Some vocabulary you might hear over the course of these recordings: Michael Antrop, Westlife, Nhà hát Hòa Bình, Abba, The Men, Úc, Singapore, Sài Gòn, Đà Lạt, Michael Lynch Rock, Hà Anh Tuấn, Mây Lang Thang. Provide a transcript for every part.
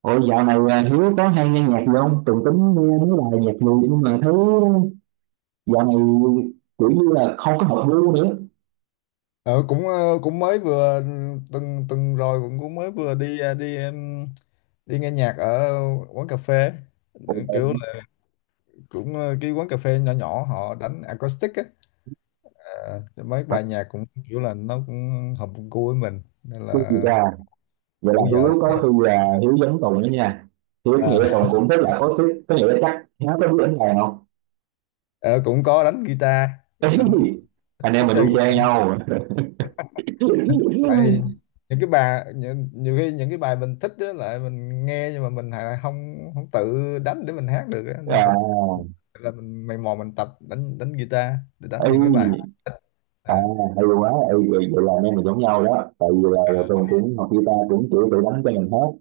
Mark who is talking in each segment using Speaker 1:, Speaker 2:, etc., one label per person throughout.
Speaker 1: Ôi, dạo này Hiếu có hay nghe nhạc gì không? Tùng tính nghe mấy bài nhạc gì nhưng mà thấy dạo này kiểu như là không có hợp gu nữa.
Speaker 2: Cũng mới vừa tuần tuần rồi cũng cũng mới vừa đi ờ, đi em, đi nghe nhạc ở quán cà phê.
Speaker 1: Ủa vậy
Speaker 2: Kiểu
Speaker 1: hả?
Speaker 2: là cái quán cà phê nhỏ nhỏ họ đánh acoustic á. Thì mấy
Speaker 1: Hợp
Speaker 2: bài nhạc cũng kiểu là nó cũng hợp gu với mình nên
Speaker 1: gu gì
Speaker 2: là
Speaker 1: ra? Vậy là
Speaker 2: rủ vợ
Speaker 1: Hiếu
Speaker 2: đi.
Speaker 1: có khi là Hiếu giống Tùng đó nha. Hiếu có
Speaker 2: Ờ,
Speaker 1: nghĩa là Tùng cũng rất là có sức, có nghĩa là chắc nó có biết đánh đàn không?
Speaker 2: ờ, Cũng có đánh guitar, đánh,
Speaker 1: Anh em
Speaker 2: thích
Speaker 1: mình đi
Speaker 2: chơi,
Speaker 1: chơi nhau.
Speaker 2: tại những cái bài nhiều khi những cái bài mình thích á lại mình nghe nhưng mà mình lại không không tự đánh để mình hát được á, nên
Speaker 1: À,
Speaker 2: phải là mình mày mò mình tập đánh đánh guitar để đánh
Speaker 1: ấy,
Speaker 2: những cái bài
Speaker 1: à,
Speaker 2: à.
Speaker 1: hay quá, ấy, vậy vậy là anh em mình giống nhau đó. Tại vì là Tùng cũng học guitar cũng kiểu tự đánh cho mình hết.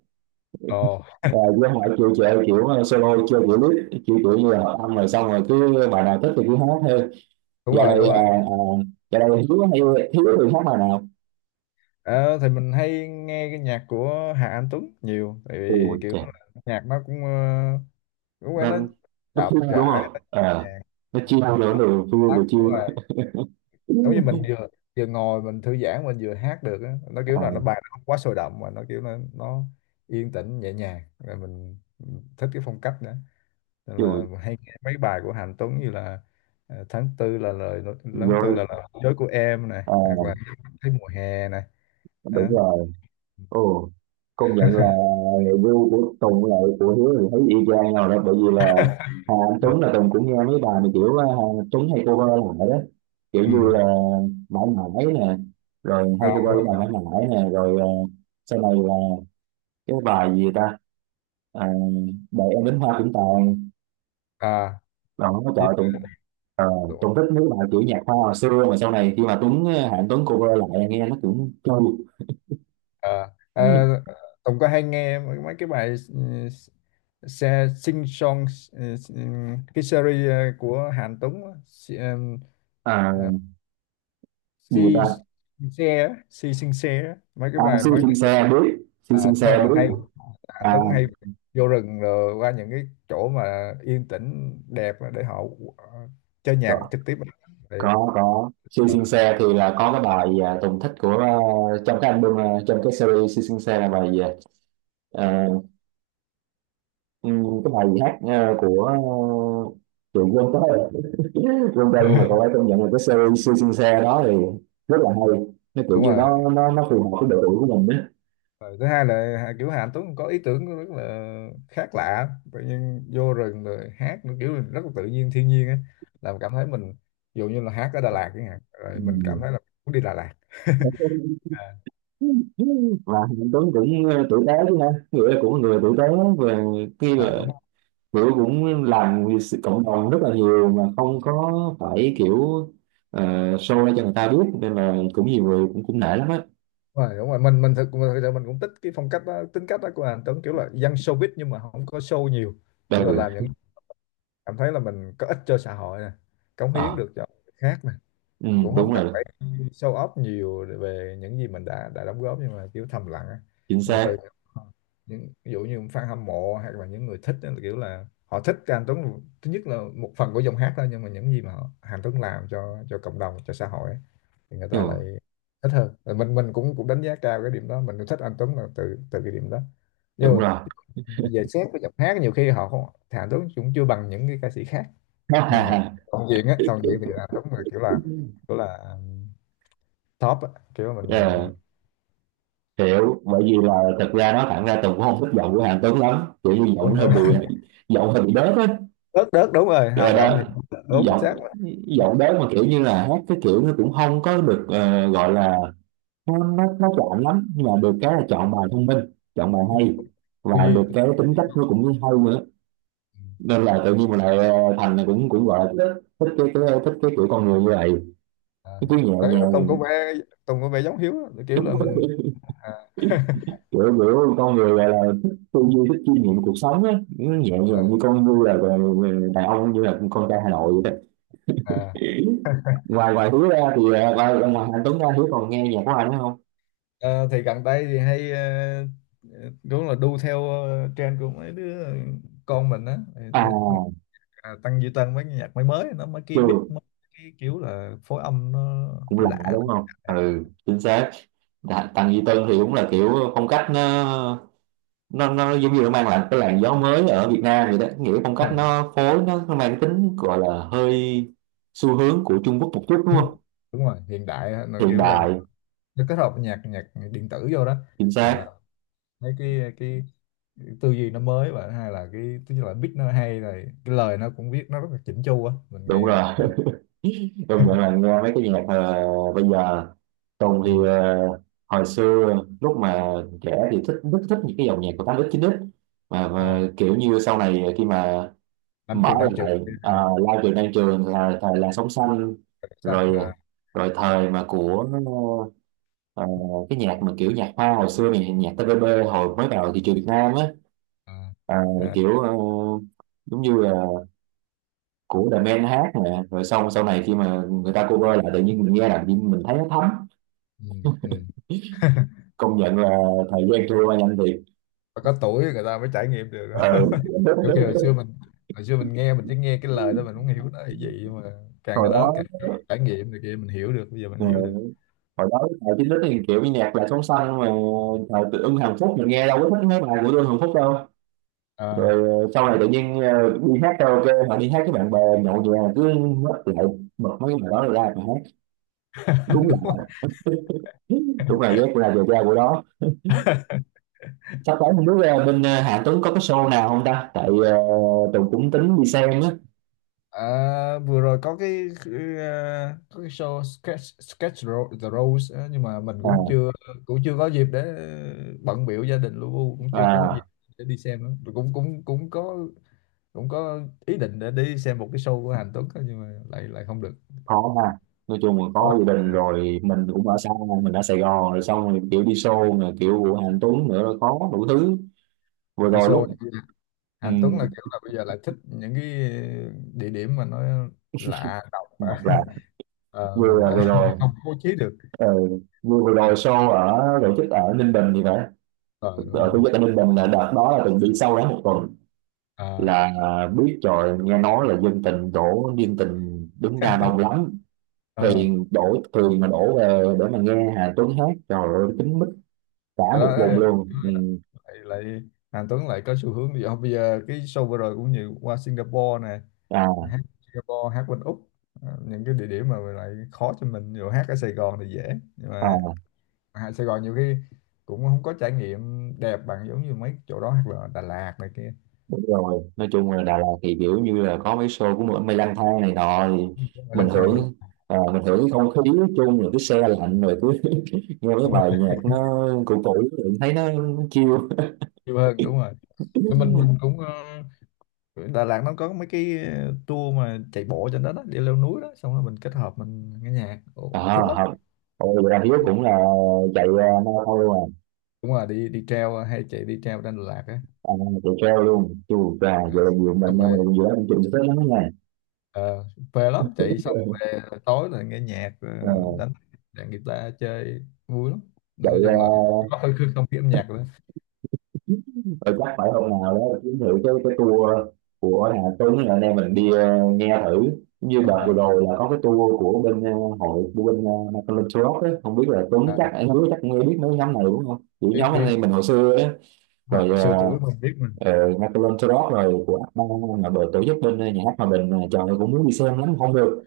Speaker 2: Ồ,
Speaker 1: Rồi với họ chịu chệ kiểu solo chơi kiểu lít chịu kiểu như là âm rồi xong rồi cứ bài nào thích thì cứ hát thôi.
Speaker 2: đúng
Speaker 1: Giờ
Speaker 2: rồi,
Speaker 1: này
Speaker 2: đúng rồi.
Speaker 1: giờ này hiếu hay hiếu thì hát bài nào?
Speaker 2: Ờ, thì mình hay nghe cái nhạc của Hà Anh Tuấn nhiều, tại vì
Speaker 1: Ôi
Speaker 2: kiểu
Speaker 1: trời,
Speaker 2: nhạc nó cũng quen, nó
Speaker 1: nên nó
Speaker 2: chậm
Speaker 1: phun đúng
Speaker 2: rãi
Speaker 1: không
Speaker 2: nè,
Speaker 1: à, nó chiêu
Speaker 2: nó
Speaker 1: nữa rồi phun vừa chiêu.
Speaker 2: giống như mình vừa vừa ngồi mình thư giãn mình vừa hát được á, nó kiểu là nó
Speaker 1: À,
Speaker 2: bài nó không quá sôi động mà nó kiểu nó yên tĩnh nhẹ nhàng, rồi mình thích cái phong cách nữa, nên là
Speaker 1: chiều
Speaker 2: mình hay nghe mấy bài của Hạnh Tuấn như là tháng tư là tháng tư
Speaker 1: rồi.
Speaker 2: là lời nói dối của em này,
Speaker 1: À,
Speaker 2: hoặc là thấy mùa hè này
Speaker 1: đúng
Speaker 2: đó.
Speaker 1: rồi. Ồ, công nhận là view của Tùng là của Hiếu thì thấy y chang nhau đó, bởi vì là Hà Anh Tuấn là Tùng cũng nghe mấy bài mà kiểu Hà Anh Tuấn hay cover lại đó, kiểu như
Speaker 2: Ừ,
Speaker 1: là mãi mãi nè, rồi hay
Speaker 2: à, đúng rồi,
Speaker 1: cover bài mãi mãi nè, rồi sau này là cái bài gì ta, à, đợi em đến hoa cũng tàn
Speaker 2: à,
Speaker 1: đó. Trời ơi, Tùng, ờ,
Speaker 2: với.
Speaker 1: Tùng thích mấy bài kiểu nhạc hoa hồi xưa mà sau này khi mà Tuấn à, Hà Anh Tuấn cover lại nghe nó cũng trôi.
Speaker 2: Ờ, ờ, Tùng có hay nghe mấy mấy cái bài xe sing song, ừ, ừ, cái series của Hàn Tuấn á,
Speaker 1: À,
Speaker 2: ờ,
Speaker 1: gì
Speaker 2: si
Speaker 1: ta,
Speaker 2: Sing xe á, si sing xe á. Mấy cái
Speaker 1: à,
Speaker 2: bài,
Speaker 1: siêu
Speaker 2: mấy
Speaker 1: xin
Speaker 2: cái,
Speaker 1: xe biết, siêu
Speaker 2: à,
Speaker 1: xin
Speaker 2: đúng
Speaker 1: xe
Speaker 2: rồi, hay
Speaker 1: biết.
Speaker 2: Hàn
Speaker 1: À,
Speaker 2: Tuấn hay vô rừng rồi qua những cái chỗ mà yên tĩnh đẹp á để họ ờ, chơi nhạc
Speaker 1: có,
Speaker 2: trực tiếp. Thì,
Speaker 1: có siêu
Speaker 2: ờ,
Speaker 1: siêu xe thì là có cái bài à, Tùng thích của à, trong cái album à, trong cái series siêu siêu xe là bài gì à, cái bài gì hát à, của à, chị quên tới rồi. Quên tên nhưng mà cậu ấy công nhận là cái series siêu siêu xe đó thì rất là hay, nó kiểu
Speaker 2: đúng
Speaker 1: như
Speaker 2: rồi.
Speaker 1: nó phù hợp với độ tuổi của mình đó.
Speaker 2: Rồi thứ hai là kiểu Hà Anh Tuấn có ý tưởng rất là khác lạ, tự nhiên vô rừng rồi hát, nó kiểu rất là tự nhiên, thiên nhiên á, làm cảm thấy mình, ví dụ như là hát ở Đà Lạt chẳng hạn, rồi mình cảm
Speaker 1: Ừm.
Speaker 2: thấy là muốn đi Đà Lạt à,
Speaker 1: Và Hạnh Tuấn cũng tử tế chứ ha, nghĩa là cũng là người tử tế, về khi
Speaker 2: rồi,
Speaker 1: là
Speaker 2: đúng
Speaker 1: kiểu cũng làm vì sự cộng đồng rất là nhiều mà không có phải kiểu, ờ, show ra cho người ta biết, nên là cũng nhiều người cũng cũng nể lắm á.
Speaker 2: rồi, đúng rồi, thực sự mình cũng thích cái phong cách đó, tính cách đó của Hà Anh Tuấn, kiểu là dân showbiz nhưng mà không có show nhiều, kiểu là làm
Speaker 1: Ừ.
Speaker 2: những cảm thấy là mình có ích cho xã hội nè, cống hiến
Speaker 1: Ờ,
Speaker 2: được cho người khác,
Speaker 1: ừ,
Speaker 2: cũng không
Speaker 1: đúng
Speaker 2: cần
Speaker 1: rồi,
Speaker 2: phải show off nhiều về những gì mình đã đóng góp nhưng mà kiểu thầm lặng á,
Speaker 1: chính
Speaker 2: nhưng mà
Speaker 1: xác,
Speaker 2: từ những ví dụ như fan hâm mộ hoặc là những người thích á, kiểu là họ thích cái anh Tuấn, thứ nhất là một phần của giọng hát thôi, nhưng mà những gì mà họ, Anh Tuấn làm cho cộng đồng, cho xã hội á, thì người ta lại
Speaker 1: ừ,
Speaker 2: thích hơn. Rồi mình cũng cũng đánh giá cao cái điểm đó, mình cũng thích anh Tuấn là từ từ cái điểm đó, nhưng
Speaker 1: đúng
Speaker 2: mà
Speaker 1: rồi.
Speaker 2: về xét cái giọng hát nhiều khi họ không, thì Tuấn cũng chưa bằng những cái ca sĩ khác, nhưng mà toàn diện á, toàn diện thì là đúng, là kiểu là kiểu là top á, kiểu là mình
Speaker 1: Ờ, hiểu, bởi vì là thật ra nó thẳng ra Tùng cũng không thích giọng của Hàn Tuấn lắm, kiểu như giọng
Speaker 2: đúng,
Speaker 1: nó hơi
Speaker 2: đúng,
Speaker 1: bị, giọng hơi bị đớt á.
Speaker 2: đớt đớt đúng rồi,
Speaker 1: Rồi
Speaker 2: hào giọng
Speaker 1: đó,
Speaker 2: thì đúng, chính
Speaker 1: giọng,
Speaker 2: xác là đúng,
Speaker 1: giọng đớt mà kiểu như là hát cái kiểu nó cũng không có được gọi là, nó chọn lắm, nhưng mà được cái là chọn bài thông minh, chọn bài hay,
Speaker 2: tư
Speaker 1: và
Speaker 2: duy,
Speaker 1: được cái tính cách nó cũng hay nữa, nên là tự nhiên mình lại thành này cũng cũng gọi là thích cái kiểu con người như vậy,
Speaker 2: à,
Speaker 1: cái kiểu
Speaker 2: đấy,
Speaker 1: nhẹ nhàng,
Speaker 2: không có vẻ giống Hiếu á, kiểu
Speaker 1: thích
Speaker 2: là mình
Speaker 1: cái
Speaker 2: à,
Speaker 1: kiểu kiểu con người gọi là thích tư duy, thích chiêm nghiệm cuộc sống á, nhẹ nhàng như
Speaker 2: mà-
Speaker 1: con, như là đàn ông, như là con trai Hà Nội vậy
Speaker 2: à.
Speaker 1: đó. Ngoài ngoài Hiếu ra thì ngoài ngoài Anh Tuấn ra Hiếu còn nghe nhạc của anh nữa không?
Speaker 2: Ờ, thì gần đây thì hay đúng là đu theo trend của mấy đứa con mình á.
Speaker 1: À,
Speaker 2: Tăng Duy Tân mấy cái nhạc mới mới nó, mấy cái
Speaker 1: chưa,
Speaker 2: beat mới, cái kiểu là phối âm nó
Speaker 1: cũng lạ
Speaker 2: lạ.
Speaker 1: đúng không? Ừ, chính xác. Tầng Duy Tân thì đúng là kiểu phong cách nó giống như nó mang lại cái làn gió mới ở Việt Nam vậy đó, nghĩa phong cách nó phối nó mang tính gọi là hơi xu hướng của Trung Quốc một chút đúng
Speaker 2: Ừ,
Speaker 1: không?
Speaker 2: đúng rồi, hiện đại á, nó
Speaker 1: Hiện
Speaker 2: kiểu là
Speaker 1: đại,
Speaker 2: nó kết hợp nhạc nhạc điện tử vô đó,
Speaker 1: chính
Speaker 2: mình làm
Speaker 1: xác,
Speaker 2: mấy cái tư duy nó mới, và hay là cái tức là beat nó hay, rồi cái lời nó cũng viết nó rất là chỉnh chu á, mình
Speaker 1: đúng
Speaker 2: nghe mà
Speaker 1: rồi.
Speaker 2: mình,
Speaker 1: Công nhận là nghe mấy cái nhạc bây giờ, Tùng
Speaker 2: ừ,
Speaker 1: thì hồi xưa lúc mà trẻ thì thích, rất thích những cái dòng nhạc của 8x 9x
Speaker 2: à,
Speaker 1: mà kiểu như sau này khi mà
Speaker 2: năm trường
Speaker 1: bỏ
Speaker 2: đang trường này
Speaker 1: lại
Speaker 2: kia,
Speaker 1: à, lao trường đang trường là thời làn sóng xanh,
Speaker 2: trời xanh
Speaker 1: rồi
Speaker 2: à,
Speaker 1: rồi thời mà của ờ, cái nhạc mà kiểu nhạc hoa hồi xưa này, nhạc TVB hồi mới vào thị trường Việt Nam á,
Speaker 2: à,
Speaker 1: ờ,
Speaker 2: à,
Speaker 1: kiểu giống như là của The Men hát nè, rồi xong sau này khi mà người ta cover lại tự nhiên mình nghe là mình thấy nó thấm.
Speaker 2: ừ, ừ.
Speaker 1: Công nhận là thời gian trôi qua nhanh thiệt.
Speaker 2: Và có tuổi người ta mới trải nghiệm được đó.
Speaker 1: Ừ.
Speaker 2: Kiểu kia hồi xưa mình, hồi xưa mình nghe mình chỉ nghe cái lời thôi, mình không hiểu nó là gì, nhưng mà càng
Speaker 1: Hồi
Speaker 2: lớn
Speaker 1: đó
Speaker 2: càng trải nghiệm thì kia mình hiểu được, bây giờ mình
Speaker 1: ờ,
Speaker 2: hiểu được
Speaker 1: hồi đó thời chín thì kiểu như nhạc là sóng xanh mà, thời tự ưng Hàn Phúc mình nghe đâu có thích mấy bài của tôi Hàn Phúc đâu. Rồi
Speaker 2: à.
Speaker 1: sau này tự nhiên đi hát karaoke hoặc đi hát với bạn bè nhậu nhẹt cứ mất lại bật mấy cái bài đó ra mà hát. Đúng là, đúng là ghét là giờ ra của đó. Sắp tới không biết bên Hà Tuấn có cái show nào không ta, tại Tùng cũng tính đi xem á.
Speaker 2: À, vừa rồi có cái có cái show sketch sketch the Rose á, nhưng mà mình cũng
Speaker 1: À,
Speaker 2: chưa có dịp để bận biểu gia đình lu bu, cũng chưa có dịp
Speaker 1: à,
Speaker 2: để đi xem á. Rồi cũng cũng cũng có cũng có ý định để đi xem một cái show của Hàn Tuấn á, nhưng mà lại lại không được
Speaker 1: khó ha, nói chung là có
Speaker 2: có.
Speaker 1: gia đình rồi mình cũng ở xa, mình ở Sài Gòn rồi xong rồi kiểu đi show rồi kiểu của Hà Tuấn nữa là có đủ thứ. Vừa
Speaker 2: Tại
Speaker 1: rồi
Speaker 2: show
Speaker 1: lúc
Speaker 2: này,
Speaker 1: ừ,
Speaker 2: Hàn Tuấn là kiểu là bây giờ lại thích những cái địa điểm mà nó lạ độc.
Speaker 1: hoặc là
Speaker 2: Ờ, mình
Speaker 1: vừa
Speaker 2: lại
Speaker 1: vừa rồi
Speaker 2: không bố trí được,
Speaker 1: ờ, vừa vừa rồi show ở tổ chức ở Ninh Bình thì phải,
Speaker 2: ờ đúng
Speaker 1: ở Thủ
Speaker 2: rồi,
Speaker 1: Dầu, tại Ninh Bình là đợt đó là từng đi sâu đó một tuần
Speaker 2: à,
Speaker 1: là biết rồi, nghe nói là dân tình đổ, dân tình đứng ra đông lắm,
Speaker 2: à,
Speaker 1: thuyền đổ thuyền mà đổ về để mà nghe Hà Tuấn hát, trời ơi, kín mít cả
Speaker 2: đó,
Speaker 1: một vùng luôn. Ừ.
Speaker 2: lại lại Hà Tuấn lại có xu hướng đi học bây giờ, cái show vừa rồi cũng nhiều, qua Singapore nè,
Speaker 1: À,
Speaker 2: hát Singapore, hát bên Úc. Ờ, những cái địa điểm mà lại khó cho mình, rồi hát ở Sài Gòn thì dễ, nhưng mà
Speaker 1: à,
Speaker 2: hát Sài Gòn nhiều khi cũng không có trải nghiệm đẹp bằng, giống như mấy chỗ đó hoặc là Đà Lạt này kia.
Speaker 1: đúng rồi, nói chung là Đà Lạt thì kiểu như là có mấy show của Mây Lang Thang này nọ thì
Speaker 2: Cũng là
Speaker 1: mình
Speaker 2: lang thang đúng,
Speaker 1: hưởng, à, mình hưởng cái không khí nói chung, rồi cái xe lạnh rồi cứ nghe cái
Speaker 2: đúng rồi,
Speaker 1: bài nhạc nó cũ cũ rồi thấy nó chill.
Speaker 2: nhiều hơn, đúng rồi, mình Đà Lạt nó có mấy cái tour mà chạy bộ trên đó đó, đi leo núi đó, xong rồi mình kết hợp mình nghe nhạc. Ồ,
Speaker 1: À
Speaker 2: thích lắm,
Speaker 1: học. Ôi, vậy là Hiếu cũng là chạy marathon luôn à?
Speaker 2: đúng rồi, đi đi treo hay chạy, đi treo trên Đà Lạt á.
Speaker 1: À, chạy trail luôn chứ. À,
Speaker 2: Ờ,
Speaker 1: vậy là nhiều
Speaker 2: Xong
Speaker 1: mình em
Speaker 2: rồi
Speaker 1: mình giữa anh chịu sức lắm nha.
Speaker 2: ờ, phê lắm, chạy xong về tối là nghe nhạc,
Speaker 1: Ờ,
Speaker 2: đánh đàn guitar chơi vui lắm,
Speaker 1: chạy
Speaker 2: nói chung là có không khí âm nhạc nữa,
Speaker 1: chắc phải hôm nào đó kiếm thử cái tour của Hà Tuấn là anh em mình đi nghe thử, như
Speaker 2: đúng
Speaker 1: đợt vừa
Speaker 2: rồi,
Speaker 1: rồi là có cái tour của bên hội của bên Michael Lynch Rock á, không biết là Tuấn,
Speaker 2: à,
Speaker 1: chắc anh Hiếu chắc nghe biết mấy nhóm này đúng không, kiểu
Speaker 2: biết
Speaker 1: nhóm anh
Speaker 2: biết,
Speaker 1: em mình hồi xưa á,
Speaker 2: mà
Speaker 1: rồi
Speaker 2: xưa tuổi mình biết mình,
Speaker 1: Ờ, Michael Antrop rồi của Abba là đội tổ chức bên nhà hát Hòa Bình này, trời ơi, cũng muốn đi xem lắm không được,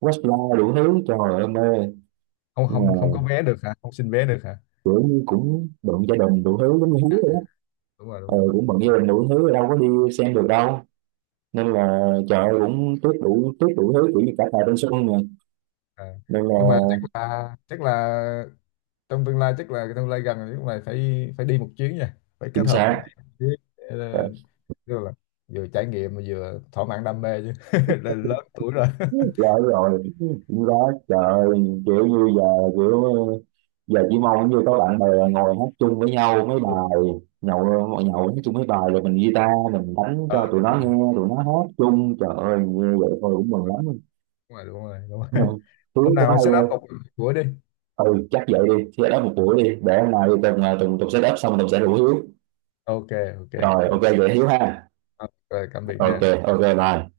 Speaker 1: Westlife đủ thứ, trời ơi mê,
Speaker 2: không
Speaker 1: nhưng mà
Speaker 2: không không có vé được hả, không xin vé được hả,
Speaker 1: kiểu như cũng bận gia đình đủ thứ giống như Hiếu ấy.
Speaker 2: đúng rồi, đúng
Speaker 1: Ờ, cũng
Speaker 2: rồi,
Speaker 1: bận gia đình đủ thứ đâu có đi xem được đâu, nên là trời ơi, cũng tiếc, đủ tiếc đủ thứ kiểu như cả thời thanh xuân mà,
Speaker 2: à.
Speaker 1: nên là
Speaker 2: Nhưng mà chắc là trong tương lai, chắc là tương lai gần nhưng mày phải phải đi một chuyến nha, phải
Speaker 1: chính
Speaker 2: kết hợp
Speaker 1: xác.
Speaker 2: đi một chuyến để,
Speaker 1: Ờ,
Speaker 2: tức là vừa trải nghiệm mà vừa thỏa mãn đam mê chứ. Là lớn tuổi rồi.
Speaker 1: rồi rồi, cũng đó trời, kiểu như giờ kiểu, giờ chỉ mong như có bạn bè ngồi hát chung với nhau mấy
Speaker 2: Đúng.
Speaker 1: bài, nhậu, nhậu hát chung mấy bài rồi mình guitar mình đánh
Speaker 2: Ờ,
Speaker 1: cho tụi
Speaker 2: đúng
Speaker 1: nó
Speaker 2: rồi
Speaker 1: nghe tụi nó hát chung, trời ơi, như vậy thôi cũng mừng lắm.
Speaker 2: đúng rồi đúng rồi đúng rồi. Hôm
Speaker 1: Hiếu
Speaker 2: nào
Speaker 1: có
Speaker 2: mà
Speaker 1: hay
Speaker 2: set up
Speaker 1: không?
Speaker 2: cục cuối đi,
Speaker 1: Ừ chắc vậy đi, set up một buổi đi, để hôm nay tùng tùng tùng set up xong tùng sẽ rủ Hiếu.
Speaker 2: ok, ok,
Speaker 1: Rồi ok
Speaker 2: ok,
Speaker 1: vậy Hiếu ha.
Speaker 2: ok. Cảm biệt
Speaker 1: Ok
Speaker 2: nha.
Speaker 1: ok bye.